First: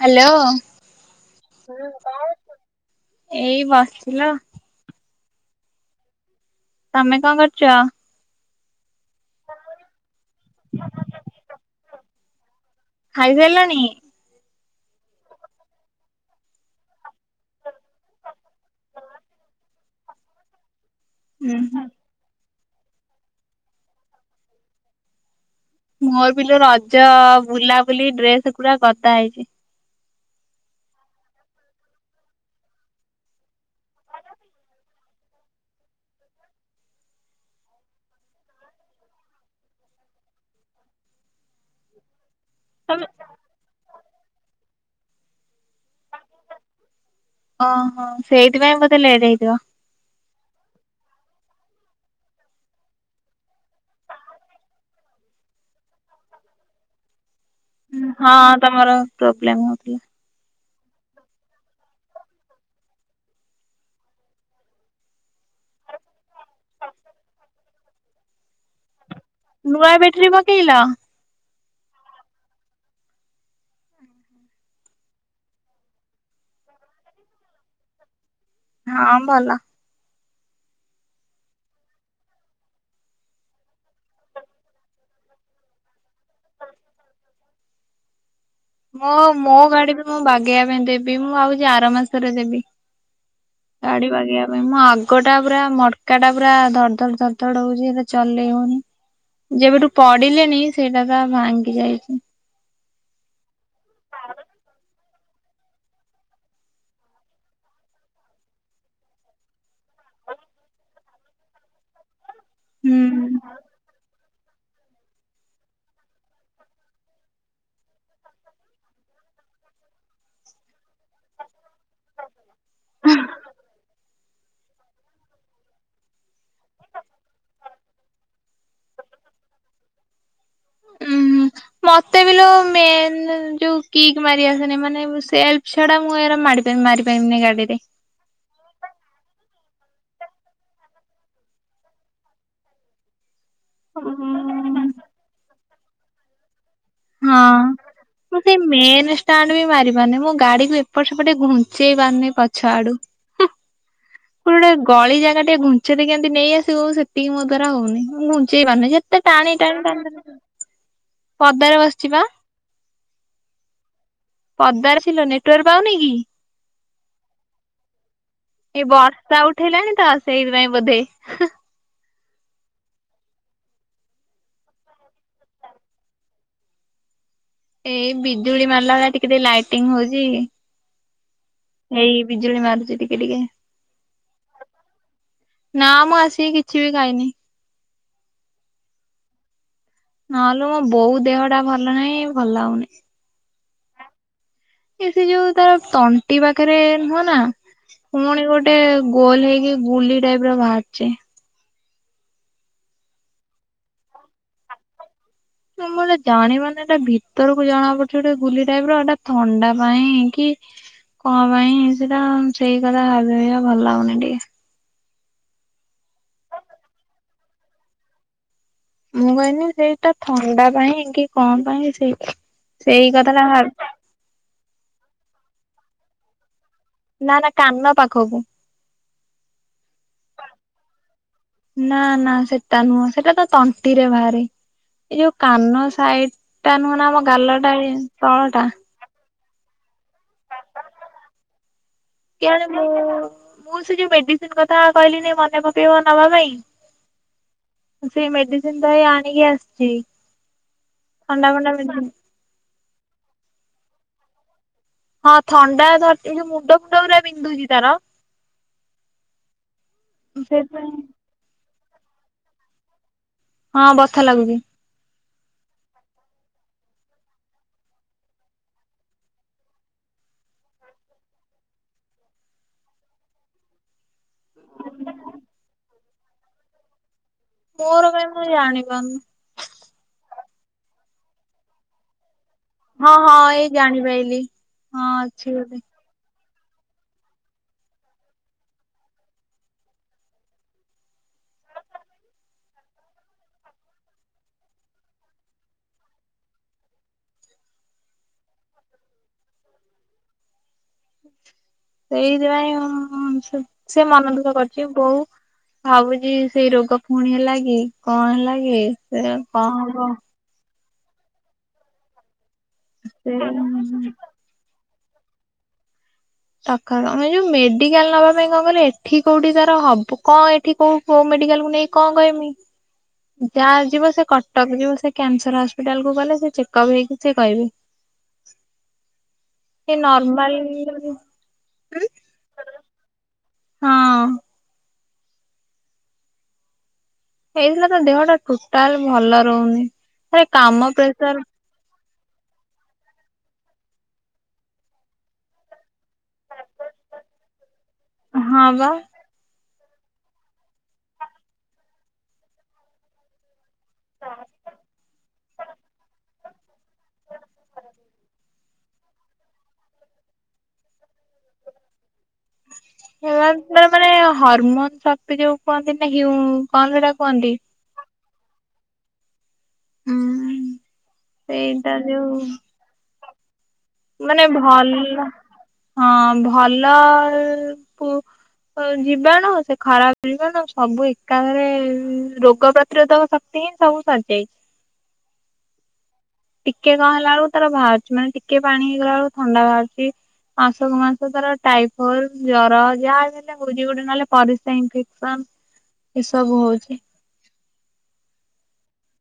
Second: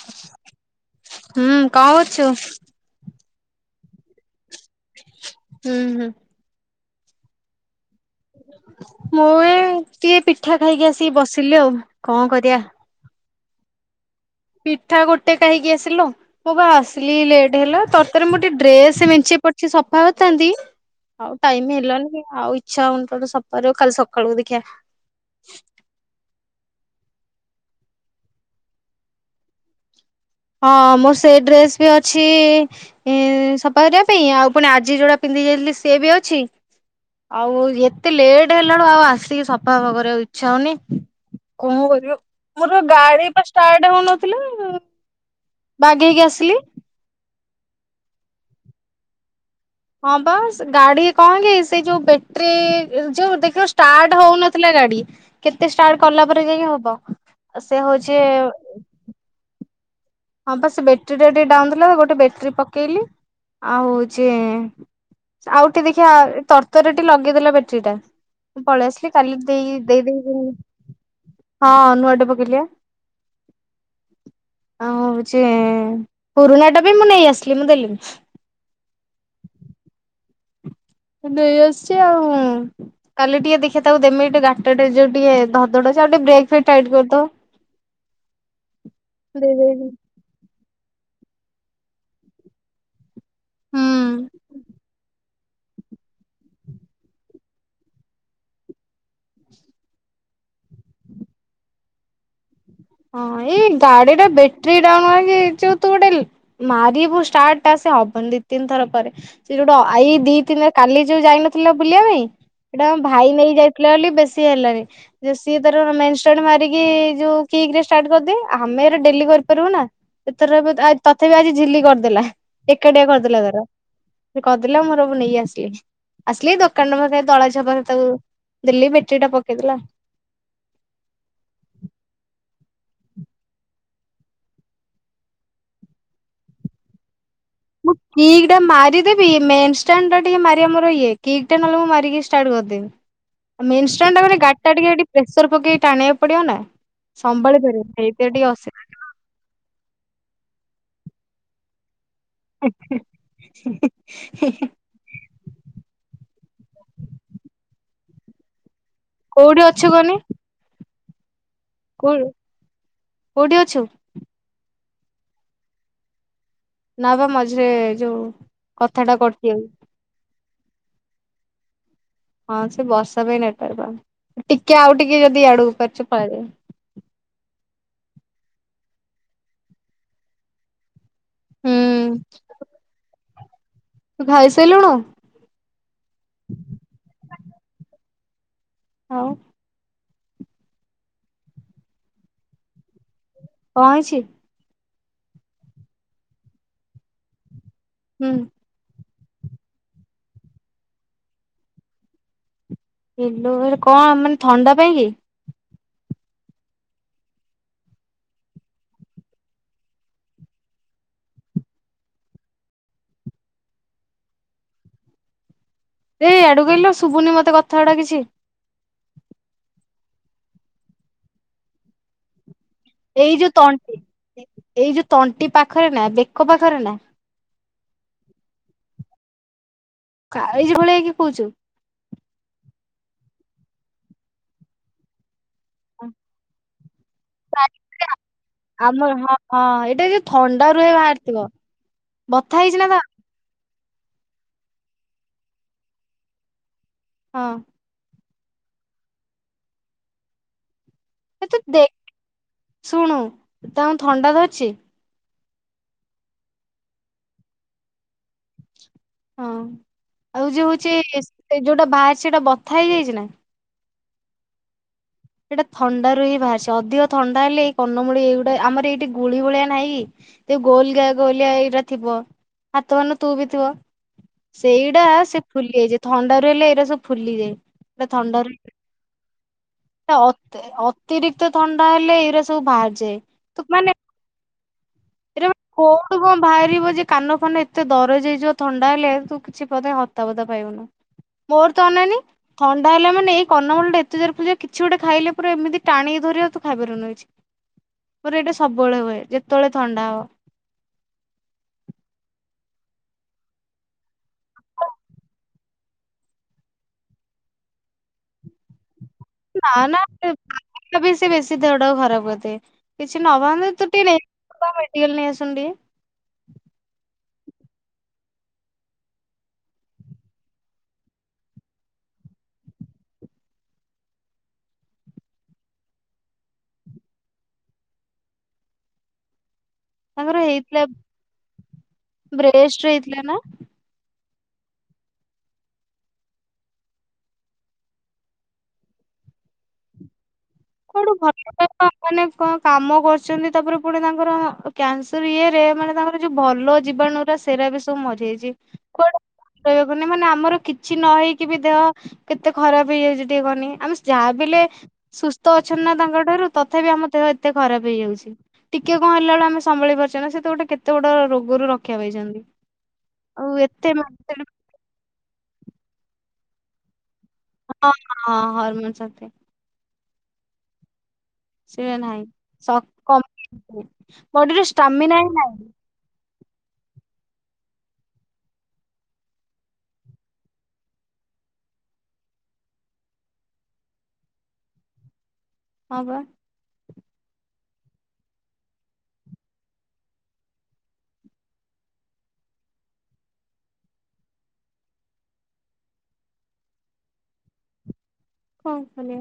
Hello ହୁଁ କଣ କରୁଛୁ? ଏଇ ବସିଥିଲ। ହୁଁ ହୁଁ। ତମେ କଣ କରୁଛ? ମୁଁ ଏ ଟିକେ ପିଠା ଖାଇକି ଆସିକି ବସିଲି ଆଉ କଣ କରିବା? ଖାଇସାରିଲାଣି? ପିଠା ଗୋଟେ କାହିକି ଆସିଲୁ। ମୁଁ ବା ଆସିଲି ଲେଟ ହେଲା। ତର ତର ରେ ମୁଁ ଟିକେ ଡ୍ରେସ ମେଞ୍ଚେଇ ପଡିଚି ସଫା କରିଥାନ୍ତି। ହଉ ହୁଁ ଟାଇମ ହୁଁ ହେଲାନି ଆଉ ଇଚ୍ଛା ହଉନି ତାକୁ ସଫା କରିବାକୁ କାଲି ସକାଳ କୁ ଦେଖିବା। ମୋର ବି ଲୋ ରଜ ବୁଲାବୁଲି ଡ୍ରେସ ପୁରା ଗଦା ହେଇଛି। ହଁ ମୋର ସେଇ ଡ୍ରେସ ବି ଅଛି ଏ ସଫା କରିବା ପାଇଁ ଆଉ ପୁଣି ଆଜି ଯୋଉଟା ପିନ୍ଧି ଯାଇଥିଲି ସିଏ ବି ଅଛି। ଆଉ ଏତେ ଲେଟ୍ ହେଲାଳୁ ଆଉ ଆସିକି ସଫାଫଫା କରିବାକୁ ଇଚ୍ଛା ହଉନି କଣ କରିବ ମୋର ଗାଡି ଷ୍ଟାର୍ଟ ହଉନଥିଲା ବାଗେଇକି ଆସିଲି। ଓହୋ ସେଇଥିପାଇଁ ବୋତେ ଲେଟ୍ ହେଇଥିବ। ହଁ ବାସ୍ ଗାଡି କଣ କି ସେଇ ଯୋଉ ବେଟେରୀ ଯୋଉ ଦେଖିବ ଷ୍ଟାର୍ଟ ହଉନଥିଲା ଗାଡି। କେତେ ଷ୍ଟାର୍ଟ କଲା ପରେ ଯାଇକ ହବ। ସେ ହଉଛି ହଁ ତମର ପ୍ରୋବ୍ଲେମ ହଉଥିଲା। ହଁ ବା ସେ ବ୍ୟାଟେରୀ ଟା ଟିକେ ଡାଉନ ଥିଲା ଗୋଟେ ବ୍ୟାଟେରୀ ପକେଇଲି। ଆଉ ହଉଛି ଆଉଠି ଦେଖିବା ତରତରରେ ଟିକେ ଲଗେଇଦେଲା ବ୍ୟାଟେୀ ଟା ମୁଁ ପଳେଇ ଆସିଲି। ଚାଲି ଦେଇ ନୂଆ ଦେଇ ବ୍ୟାଟେରୀ ଦେଇେଇବି ପକେଇଲ ହଁ ନୂଆଟେ ପକେଇିଲିଆ। ଆଉ ହଉଛି ପୁରୁଣା ଟା ବି ମୁଁ ନେଇ ଆସିଲି ମୁଁ ଦେଲିନି। ହଁ ଭଲ। ଦଇ ଆସିଛି ଆଉ। କାଲି ଟିକେ ଦେଖ ତାକୁ ଦେମି ଟିକେ ଗାଟରେ ଯୋଉ ଟିକେ ଧଡ ଧଡ ହେଉଛି ଆଉ ଟେକେ ବ୍ରେକ୍ ଟିକେ ଟାଇଟ୍ କରିଦେବ। [inaudible] ମୋ ମୋ ଗାଡି ଦେଇଦେଇକି ବି ମୁଁ ବାଗେଇବା ପାଇଁ ଦେବି ମୁଁ ଆଉଛି ଆର ମାସରେ ଦେବି। ଗାଡି ବାଗେଇିବା ପାଇଁ ମୁଁ ଆଗ ଟା ପୁରା ମଡକା ଟା ପୁରା ଧର ଧଡ ଧର ଧଡ ହଉଛି ସେଟା ଚଲେଇ ହଉନି। ଯେବେଠୁ ପଡିଲେଣିି ସେଇଟା ତ ଭାଙ୍ଗି ଯାଇଛି। ହଁ ଏଇ ଗାଡି ଟା ବ୍ୟାଟେରୀ ଡାଉନ ହ କି ଯୋଉ ତୁ ଗୋଟେ ମାରିବୁ ଷ୍ଟାର୍ଟ ଟା ସେ ହବନି ଦି ତିନି ଥର ପରେ ସେ ଯୋଉଟ ଆଇ ଦି ତିନିରେ କାଲି ଯୋଉ ଯାଇନଥିଲା ବୁଲିବା ପାଇଁ ସେଇଟା ଆମ ହୁଁ। ଭାଇ ନେଇ ଯାଇଥିଲା ବୋଲି ବେଶୀ ହେଲଣିି ଯେ ସିଏ ତାର ମେନ୍ ଷ୍ଟାଣ୍ଡ ମାରିକି ଯୋଉ ଠିକ ରେ ଷାଟାର୍ଟ କରିଦେ ଆମେ ଏ ଡେଲି କରିପାରିବୁ ନା। ଏଥର ତଥେ ବି ଆଜି ଝିଲ୍ଲି କରିଦେଲା ଏକାଟିଆ କରିଦେଲା ତାର। ସେ କରିଦେଲା। ମୋର ମୁଁ ନେଇ ଆସିଲି। ଆସିଲି ଦୋକାନ ଦଳା ଝବ ତାକୁ ଦେଲି ବେଟେରୀ ଟା ପକେଇଦେଲା। ଉୁଁ ହ ମତେ ବି ମ ଯୋଉ କିିକ ମାରି ଆସନି ମାନେ ସେଲ୍ଫ ଛଡା ମୁଁ ମା ମାରି ପାରିବିନି ଗାଡ଼ିରେ। କିିକ୍ ଟା ମାରିଦେବି ମେନ୍ ଷ୍ଟାଣ୍ଡ ଟା ଟିକେ ମାରିବା ମୋର ଇଏ କିିକ ଟା ନହେଲେ ମୁଁ ମାରିକି ଷ୍ଟାର୍ଟ କରିଦେବି। ମେନ୍ ହଁ। ଷ୍ଟାଣ୍ଡ ଟା ମାନେ ଗାଡି ଟାକେ ଏଟି ପ୍ରେସର ପକେଇକି ଟାଣିବାକୁ ପଡିବ ନା। ସମ୍ଭଳି ପରିବ ସେଇଥିଆ ମୁଁ ଟିକେ ସେଇ ଅସେ ମେନ୍ ଷ୍ଟାଣ୍ଡ ବି ମାରି ପାରୁନି ମୁଁ ଗାଡି କୁ ଏପଟ ସେପଟେ ଘୁଞ୍ଚେଇ ପାରୁନି। ଆଡୁ। ହ। ଗୋଟେ ଗଳି ଜାଗାଟେ ଘୁଞ୍ଚେଇ ଦେଇିକିମିତି ନେଇଆସିବ ସେତିକି ମୋ ଦ୍ବାରା ହଉନି ମୁଁ ଘୁଞ୍ଚେଇ ପାରୁନି। ଏତେ ଟାଣି କୋଉଠି ଟାଣି ଅଛୁ ଟାଣି କହନି ପଦାରେ ବ କୋଉ କୋଉଠି ଅଛୁ। ପଦାରେ ଥିଲ ନେଟୱାର୍କ ପାଉନି କି? ନବା ମଝିରେ ଯୋଉ ଏଇ କଥା ଟା ବର୍ଷା କଟିଯାଉ ଉଠେଇଲାଣି ତ ସେଇଥିପାଇଁ ବୋଧେ। ହଁ ସେ ବର୍ଷା ପାଇଁ ନେଟୱାର୍କ ପାଉନି। ଟିକେ ଆଉ ଟିକେ ଯଦି ଆଡକୁ ପାରୁଛ ପଳେଇା ଏଇ ବିଜୁଳି ମାରଲା ଭଲିଆ ଟିକେ ଲାଇଟିଂ ହଉଚି। ହୁଁ ଏଇ ବିଜୁଳି ମାରୁଛି ଟିକେ ଟିକେ। ତୁ ଖାଇସାରିଲୁଣୁ? ନା ମୁଁ ଆସିକି କିଛି ବି ଖାଇନି। ହଉ। ନହେଲେ ମୋ ବୋଉ ଦେହ ଟା ଭଲ ନାହିଁ ଭଲ ହଉନି। କ ହେଇଛି? ଏ ସେ ଯୋଉ ତାର ତଣ୍ଟି ପାଖରେ ନୁହଁ ନା ହୁଁ କୁମଣି ଗୋଟେ ଗୋଟେ ଗୋଲ ହେଇକି ଗୁଲି ଟାଇପ ର ବାହାରିଛି। କିଲୋ ଏ କଣ ମାନେ ଥଣ୍ଡା ପାଇଁ କି? ମୁଁ ଏଟା ଜାଣ ମାନ ଏଇଟା ଭିତରକୁ ଜଣା ପଡୁଛି ଗୋଟେ ଗୁଲି ଟାଇପ ର ଏଟା ଥଣ୍ଡା ପାଇଁ କି କଣ ପାଇଁ ସେଟା ସେଇ କଥା ଭାବି ହଇିବା ଭଲ ହାଗନି ଟିକେ। ଏଇ ଆଆଡୁ କହିଲ ଶୁଭୁନି ମତେ କଥା ଗୁଡା କିଛି। ମୁଁ କହଲି ସେଇଟା ଥଣ୍ଡା ପାଇଁ କି କଣ ପାଇଁ ସେଇଟା। ଏଇ ଯୋଉ ତଣ୍ଟି ଏଇ ଯୋଉ ତଣ୍ଟି ପାଖରେ ନା ବେକ ପାଖରେ ନା। ନା ନା କାନ ପାଖକୁ। କାଜି ଭଳିଆଇକି କହୁଛୁ। ନା ନା ସେଟା ନୁହଁ ସେଟା ତ ତଣ୍ଟିରେ ବାହାରି ଏଇ ଯୋଉ କାନ। ସାଇଟ ଟା ନୁହେଁ ନା ଆମ ଗାଲଟା ତଳ ଟା। ଆମର ହଁ। ହଁ ଏଇଟା ଯ ଥଣ୍ଡା ରୁହେ ବାହାରିଥିବ। ବଥା ହେଇଛି ମୁ ନା ତା ମୁଁ ସେ ଯୋଉ ମେଡିସିନ କଥା କହିଲି ମନେ ପକେଇବ ନବା ପାଇଁ। ହଁ। ସେଇ ମେଡିସିନ ତ ଆଣିକି ଆସିଛି। ଏ ଥଣ୍ଡା ତୁ ଫଣ୍ଡା ଦେଖ ମେଡିସିନ ଶୁଣୁ ତା ଥଣ୍ଡା ତ ଅଛି। ହଁ ଥଣ୍ଡା ଯୋଉ ମୁଣ୍ଡ ଫୁଣ୍ଡ ପୁରା ବିନ୍ଧୁଛି ତାର। ହଁ ଆଉ ଯୋଉ ସେଥିପାଇଁ ହଉଛି ସେ ଯୋଉଟା ବାହାରିଛି ସେଟା ବଥା ହେଇଯାଇଛି ନା। ହଁ ବଥା ଲାଗୁଛି। ସେଇଟା ଥଣ୍ଡାରୁ ର ହିଁ ବାହିଛି ଅଧିକ ଥଣ୍ଡା ହେଲେ ଏଇ କନମୂଳି ଏଇ ଗୋଟେ ଆମର ଏଇଠି ଗୁଳି ଭଳିଆ ନାହିଁ। ତ ଗୋଲ ଗ ଗୋଳିଆ ଏଇଟା ଥିବ ହାତମାନ ତୁ ବି ଥିବ। ସେଇଟା ସେ ଫୁଲି ଯାଇଛି ଥଣ୍ଡା ର ହେଲେ ଏଇଟା ସବୁ ଫୁଲିଯାଏ। ପୁରା ମୋର କାଇଁ ମୁ ଥଣ୍ଡାରୁ ଜାଣି ପାରୁନି। ଅତିରିକ୍ତ ଥଣ୍ଡା ହେଲେ ଏଇରା। ସବୁ ବାହାରି ଯାଏ ହଁ ହଁ ତ ଏଇ ମାନେ। ଜାଣିପାଇଲି ହଁ ଅଛି ବୋଧେ ତୁ କଣ ବାହାରିବ ଯେ କାନ ଫାନ ଏତେ ଦରଜ ହେଇଯିବ ଥଣ୍ଡା ହେଲେ ତୁ କିଛି ହତାବତା ପାଇବୁନୁ। ମୋର ତ ଅନାନି ଥଣ୍ଡା ହେଲା ମାନେ ଏଇ କରନମୂଳ ଟା ଏତେ ଜରେ ବିନ୍ଧୁଛି। କିଛି ଗୋଟେ ଖାଇଲେ ପୁରା ଏମିତି ଟାଣିିକ ଧରିବା ତୁ ଖାଇ ପାରିବୁନୁକିଛି। ପରେ ଏଇଟା ସବୁବେଳେ ହୁଏ ଯେତେବେଳେ ଥଣ୍ଡା ହବ। ସେଇଥିପାଇଁ ସେ ମନ ଦୁଃଖ କରିଛି ବୋଉ। ଭାବୁଛି ସେଇ ରୋଗ ପୁଣି ହେଲା କି କଣ ହେଲା କି। ସେ ନା କଣ ନା ହବ ବି ସେ ବେଶୀ ଦେହଟାକୁ ଖରାପ କରିଥାଏ କିଛି ନବାଧ ତୁ ସେ ଟେ। ମେଡିକାଲ ନେଇ ଆସୁନୁ ଟିକିଏ। ତକାର ଆମେ ଯୋଉ ମେଡିକାଲ ନବା ପାଇଁ କଣ କଲେ ଏଠି କୋଉଠି ତାର ହବ କଣ ଏଠି କୋଉ। କୋଉ ମେଡିକାଲ କୁ ନେଇ କଣ କହିବି। ଯାହା ଯିବ ସେ କଟକ ଯିବ ସେ କ୍ୟାନସର ହସ୍ପିଟାଲ କୁ ଗଲେ ସେ ଚେକଅପ୍ ହେଇକି ସେ କହିବେ। ସେ ତାଙ୍କର ହେଇଥିଲା ନର୍ମାଲ। ବ୍ରେଷ୍ଟ ରେ ହେଇଥିଲା ନା। ହଁ। ହେଇଥିଲା ତ ଦେହ ଟା ଟୋଟାଲ ଭଲ ରହୁନି। ରେ କାମ। କଉଠୁ ପ୍ରେସର ଭଲ। ମାନେ କଣ କାମ କରୁଛନ୍ତି ତାପରେ ପୁଣି ତାଙ୍କର କ୍ୟାନସର ଇଏ ରେ ମାନେ ତାଙ୍କର। ଯୋଉ ଭଲ ଜିବାଣୁୁରା ସେଇଟା ବି ସବୁ ମଜା ହେଇଛି ହଁ ବା କୁଆଡେ। ରହିବାକୁନି ମାନେ ଆମର କିଛି ନ ହେଇକି ବି ଦେହ କେତେ ଖରାପ ହେଇଯାଉଛି ଟିକେ କହନି। ଆମେ ଯାହା ବିହେଲେ ସୁସ୍ଥ ଅଛନ୍ତି ନା ତାଙ୍କ ଠାରୁ ତଥାପି ଆମ ଦେହ ଏତେ ଖରାପ ହେଇଯାଉଛି। ଟିକେ କଣ ହେଲା ବେଳେ ଆମେ ସମ୍ଭାଳି ପାରୁଛେ ନା ସେତ ଗୋଟେ କେତେ ବଡ ରୋଗରୁ ରକ୍ଷା ପାଇଛନ୍ତି। ହେଲା ଆଉ ଏତେ ମାନେ ହରମୋନ ଶକ୍ତି ଯୋଉ କୁହନ୍ତି ନା ହ କଣ ସେଟା କୁହନ୍ତି। ହଁ ହଁ ହଁ ହର୍ମୋନ୍ ଶକ୍ତି। ହୁଁ। ସେୟା ନାହିଁ ମାନେ ବଡିର ଷ୍ଟାମିନା ଭଲ ହଁ ନାହିଁ। ହଁ ଭଲ। ଯିବାଣୁ, ସେ ଖରାପ ଯିବାଣୁ ସବୁ ଏକା ଥରେ ରୋଗ ପ୍ରତିରୋଧକ। ସେ ସବୁ ସରିଜଇଛି। ହଁ ବା। ଟିକେ କଣ ହେଲା ଵେଲୁକୁ ତାର ବାହାରୁଛି। ମାନେ ଟିକେ ପାଣି ହେଇଗଲା ବେଳକୁ ଥଣ୍ଡା ବାହାରୁଛି। ମାସକୁ ମାସ ତାର ଟାଇଫଏଡ ଜର ଯାହା ବି ହେଲେ ହଉଚି, ଗୋଟେ ନହେଲେ ପରିସା ଇନଫେକ୍ସନ ଏସବୁ ହଉଛି। କଣ କଲେ?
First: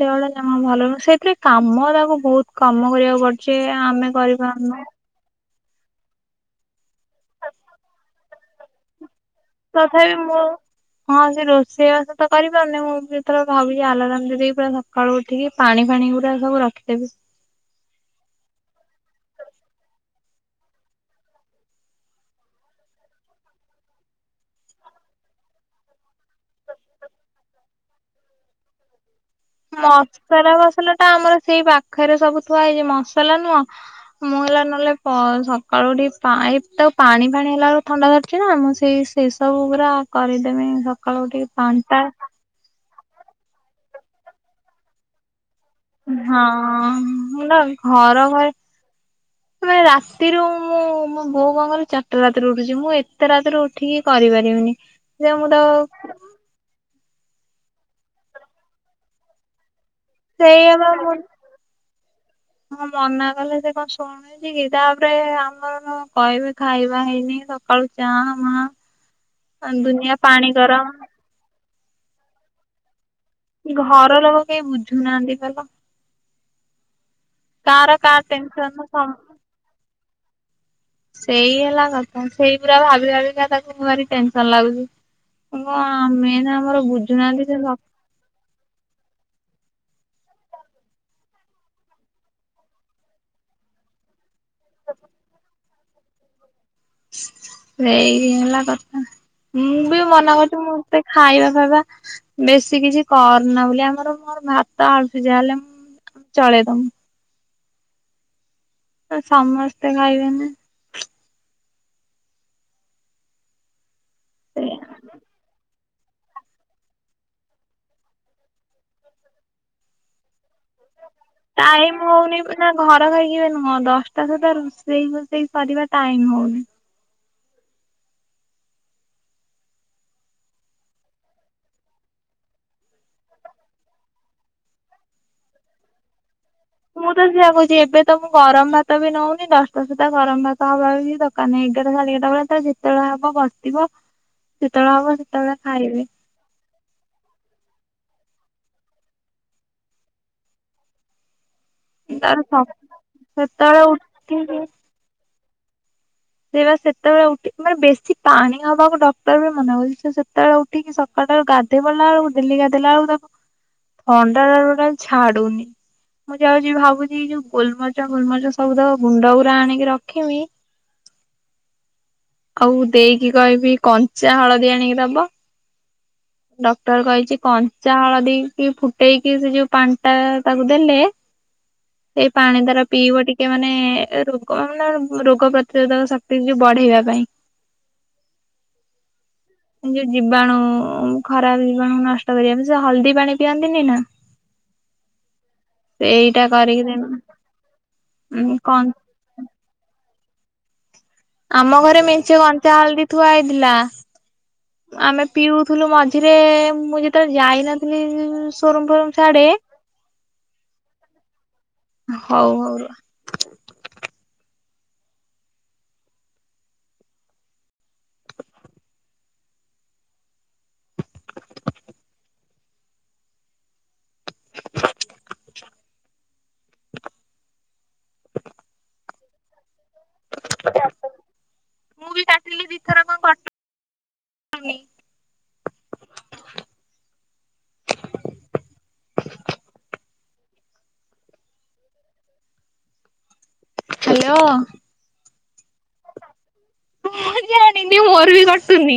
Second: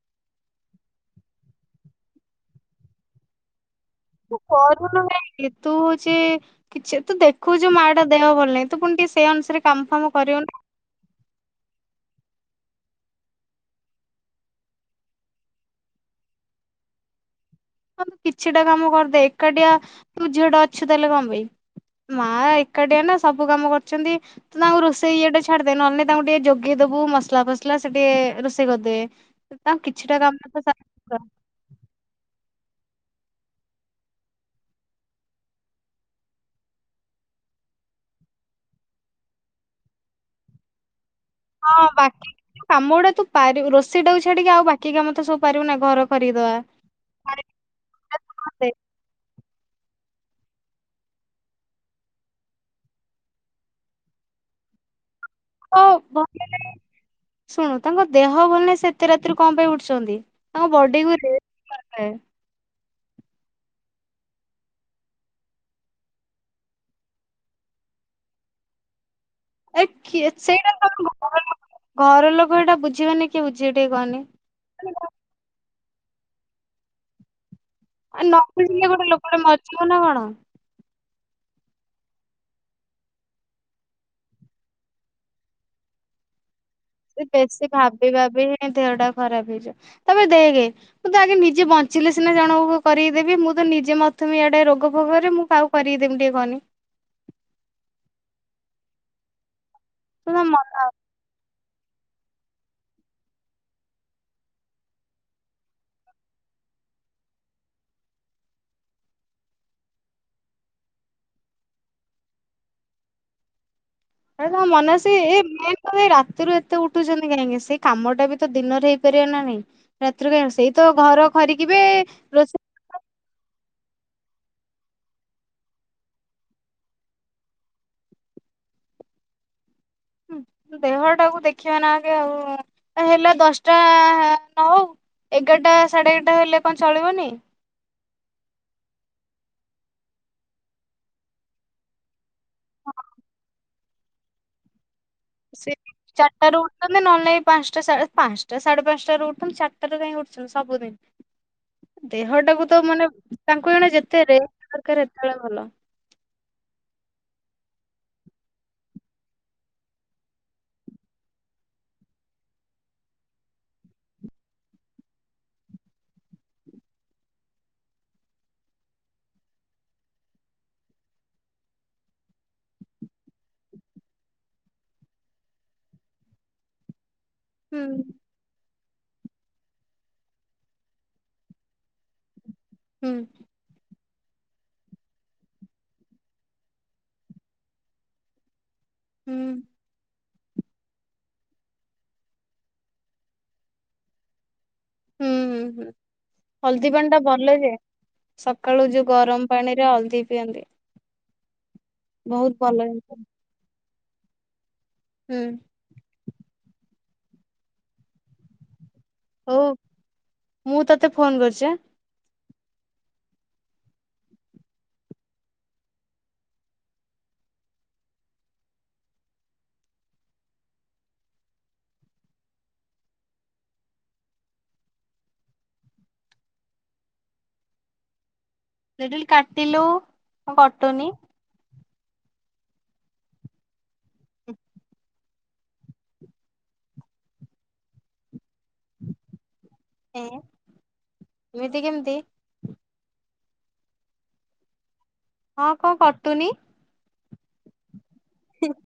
ଦେହଟା ଜମା ଭଲ ନୁହେଁ। ସେଇଥିରେ କାମ ତାକୁ ବହୁତ କାମ କରିବାକୁ ପଡୁଛି ଆମେ ତୁ କରିପାରୁନୁ। କରୁନୁ କାଇଁ। ଏ ତୁ ହଉଛି କିଛି, ତୁ ଦେଖୁଛୁ ମା ଟା ଦେହ ଭଲ ନାହିଁ ତୁ ପୁଣି ଟିକେ ସେଇ ଅନୁସାରେ କାମ ଫାମ ତଥାପି ମୁଁ କରିବୁ ନା। ହଁ ସେ ରୋଷେଇବାସ ତ କରିପାରୁନି। ମୁଁ ଯେତେବେଳେ ଭାବୁଛି ଆଲାରାମ ଦେଇକି ପରୁ ସକାଳୁ ଉଠିକି ପାଣି ଫାଣି ପୁରା ସବୁ ରଖିଦେବି। ହ କିଛିଟା କାମ କରିଦେ, ଏକାଟିଆ ତୁ ଝିଅ ଟା ଅଛୁ ତାହେଲେ କଣ ପାଇଁ। ମା ଏକାଟିଆ ନା ସବୁ କାମ କରୁଛନ୍ତି। ତୁ ତାଙ୍କୁ ରୋଷେଇ ଇଏଟା ଛାଡିଦେ। ନହେଲେ ନାଇଁ ତାଙ୍କୁ ଟିକେ ଜୋଗେଇଦବୁ ମସଲା ଫସଲା ସେ ଟିକେ ରୋଷେଇ କରିଦେବେ। ତାଙ୍କୁ କିଛିଟା କାମ ମସଲା ତ ସାହାଯ୍ୟ ଫସଲା ଟା କର। ଆମର ସେଇ ପାଖରେ ସବୁ ଥୁଆ ହେଇଛି ମସଲା ନୁହଁ। ମୁଁ ହେଲା ନହେଲେ ପ ସକାଳୁ ଉଠିକି ପାଇପ ତ ପାଣି ଫାଣି ହେଲା ବେଳକୁ ଥଣ୍ଡା ଧରିଛି ନା ମୁଁ ସେଇ ସେ ସବୁ ପୁରା କରିଦେମି ସକାଳୁ ଉଠିକି। ହଁ ପାଣିଟା ବାକି କାମ ଗୁଡା ତୁ ପାରି ରୋସେଇ ଟା ଛାଡିକି ଆଉ ବାକି କାମ ତ ସବୁ ପାରିବୁ ନା। ଘର ହଁ ଖରିଦବା। ଆରେ ନା ଘର ତାଙ୍କ ଘରେ ମାନେ ରାତିରୁ ମୁଁ ମୋ ବୋଉ କଣ କରେ ଚାରିଟା ରାତିରୁ ଉଠୁଛି। ମୁଁ ଏତେ ରାତିରେ ଉଠୁ ଠିକି କରିପାରିବିନି। ଯେ ମୁଁ ତାକୁ ଶୁଣୁ ତାଙ୍କ ଦେହ ଭଲ ନାହି ସେ ଏତେ ରାତିରେ କଣ ପାଇଁ ଉଠୁଛନ୍ତି। ଆଙ୍କ ସେଇଆ ବା ବଡି ମୁଁ କୁ ରେଷ୍ଟ ଦରକାର। ହଁ ମନା କଲେ ସେ କଣ ଶୁଣ ଛି କି, ତାପରେ ଆମର କହିବି ଖାଇବା ହେଇନି ସକାଳୁ ଚା ମାହା ଅ ଏ ଦୁନିଆ କିଏ ପାଣି ସେଇଟା ତମ ଗରମ। ଘର ଲୋକ ଏଇଟା ବୁଝିବେନି କିଏ ବୁଝିବେ ଟିକେ ଘର କହନି। ଲୋକ କେହି ବୁଝୁନାହାନ୍ତି ବଲୋ। କାର କା ଟେନସନ ର ସମ୍ କୁ ନା କଣ। ସେଇ ହେଲା କଥା। ସେଇ ପୁରା ଭାବି ଭାବିକା ତାକୁ ମୁଁ ଭାରି ଟେନସନ ଲାଗୁଛି। ଆ ମେନା ଆମର ବୁଝ୍ ସେ ବେଶୀ ଭାବି ଭାବି ହିଁ ଦେହ ଟା ଖରାପ ହେଇଯିବ। ତାପରେ ଦେଖେ ମୁଁ ତ ଆଗେ ନିଜେ ବଞ୍ଚିଲେ ସିନା ଜଣଙ୍କୁ କରିକି ଦେବି। ମୁଁ ତ ନିଜେ ମତେ ଇଆଡେ ରୋଗ ଫୋଗରେ ମୁଁ କାହାକୁ କରିକି ଦେମୀ ଟିକେ କହନି। ସେଇ ହେଲା କଥା। ମୁଁ ବି ତ ମନା ତା କରୁଛି ମନ ମତେ ଖାଇବା ଫାଇବା ବେଶୀ କିଛି କରନା ବୋଲି। ଆମର ମୋର ଭାତ ଆଳୁ ସିଯା ହେଲେ ମୁ ଚଳେଇଦମୁ। ତ ସମସ୍ତେ ଖାଇବେନି। ହେରା ତାଙ୍କୁ ସେଇଆ ମନା ସେ ଏ ମେନ୍ ରାତିରୁ ଏତେ ଉଠୁଛନ୍ତି କାହିଁକି। ସେଇ କାମଟା ବି ତ ଦିନରେ ହେଇପାରିବ ନା ନାଇଁ। ରାତିରୁ କାଇଁ ଉଠୁ ସେଇ ତ ଘର ଖରିକିିବେ ଟାଇମ ହଉନି ରୋଷେ ନା ଘର ଖରିକିବ ନୁହଁ। ଦଶଟା ସୁଧା ରୋଷେଇ ଫୋଷେଇ ସରିବା ଟାଇମ ହଉନି। ହୁଁ ଦେହ ଟାକୁ ଦେଖିବା ନା ଆଗ ଆଉ। ହେଲା ଦଶଟା ନ ହଉ। ଏଗାରଟା ସାଢେ ଏଗାରଟା ହେଲେ କଣ ମୁଁ ତ ଚଳିବନି ସେଇଆ କହୁଛି ଏବେ ତ ମୁଁ ଗରମ ଭାତ ବି ନଉନି। ଦଶଟା ସୁଦ୍ଧା ଗରମ ଭାତ ହବା ବି କିଛି ଦରକାର ନାହିଁ ଏଗାରା ସାଢେ ଏଗାରଟା ବେଳେ ତା ଯେତ ଯେତେବେଳେ ହବ ବସିଥିବ ସେତେବେଳେ ହବ ସେ ସେ ଚା ଟାରୁ ଉଠୁଛନ୍ତି ନହେଲେ ପାଞ୍ଚଟା ସାଢ଼େ ପାଞ୍ଚଟା ସାଢେ ପାଞ୍ଚଟା ର ଉଠୁଛନ୍ତି ଚାରାଟରେ କାଇଁ ଉଠୁଛନ୍ତି ସବୁଦିନ। [inaudible] ଦେହ ତାର ସ ଟାକୁ ତ ମାନେ ତାଙ୍କୁ ସେତେବେଳେ ଜଣେ ଯେତେ ରେ ଉଠିକି ଦରକାର ସେତେବେଳେ ଭଲ। ସେଇ ବା ସେତେବେଳେ ଉଠି ମାନେ ବେଶୀ ପାଣି ହବାକୁ ଡକ୍ଟର ବି ମନାେ କରଉଛି ସେତେବେଳେ ଟିକେ ସକାଳୁାରୁ ଗାଧୋଇ ବଲା ବେଳକୁ ଡେଲ୍ଲି ଗାଧୋଇଲା ବେଳକୁ ତାକୁ ଥଣ୍ଡା ଟା ଛାଡୁନି। ମୁଁ ଯାଉଛି ଭାବୁଛିି ଯୋଉ ଗୋଲମଚ ଗୋଲମଚ ସବୁଦ ଗୁଣ୍ଡ ଗୁୁରା ଆଣିକି ରଖମି। ଆଉ ଦେଇକି କହିବି କଞ୍ଚା ହଳଦୀ ଆଣିକି ଦବ। ଡକ୍ଟର କହିଛି ହୁଁ କଞ୍ଚା ହଳଦୀ କି ଫୁ ପଟେଇକି ସେ ଯୋଉ ପାଣି ଟା ତାକୁ ଦେଲେ ସେଇ ପାଣି ଦାରା ହୁଁ ପିଇବ ଟିକେ ମାନେ ରୋଗ ମାନେ ରୋଗ ପ୍ରତିରୋଧକ ଶକ୍ତି ଯ ବଢେଇବା ପାଇଁ। [inaudible] ହୁଁ। ଯୋଉ ଜୀବାଣୁ ଖରାପ ଜୀବାଣୁ ନଷ୍ଟ କରିବା ପାଇଁ ସେ ହଳଦୀ ପାଣି ପିଅନ୍ତିନି ନା। ହୁଁ ହୁଁ ହୁଁ ସେଇଟା କରିକି ହଳଦୀ ଦେମି। ପାଣି ଟା ଭଲ ଯେ ଉଁ ସକାଳୁ କନ୍ ଯୋଉ ଗରମ ପାଣି ରେ ହଳଦି ପିଅନ୍ତି। ଆମ ଘରେ ମେଞ୍ଚେ ବହୁତ କଞ୍ଚା ଭଲ ହଳଦୀ ଜିନିଷ। ଥୁଆ ହେଇଥିଲା ଆମେ ହୁଁ ପିଉଥିଲୁ ମଜା ସେଥିରେ ମୁଁ ଯେତେବେଳେ ଯାଇନଥିଲି ସୋରମ୍ପୁର ହଉ ମୁଁ ତତେ ଫୋନ କରୁଛି। ହଉ ହଉ। [unintelligible] ଲେଡୁ କାଟିଲୁ କଣ କଟୁନି। ମୁଁ ବି କାଟିଲି ଦି ଥର କଣ କଟୁ ହୁଁ ଏମିତି କେମିତି? ହ୍ୟାଲୋ। ହଁ କଣ କରଟୁନି? ହ ଜାଣି ନି ମୋର ବି କଟୁନି।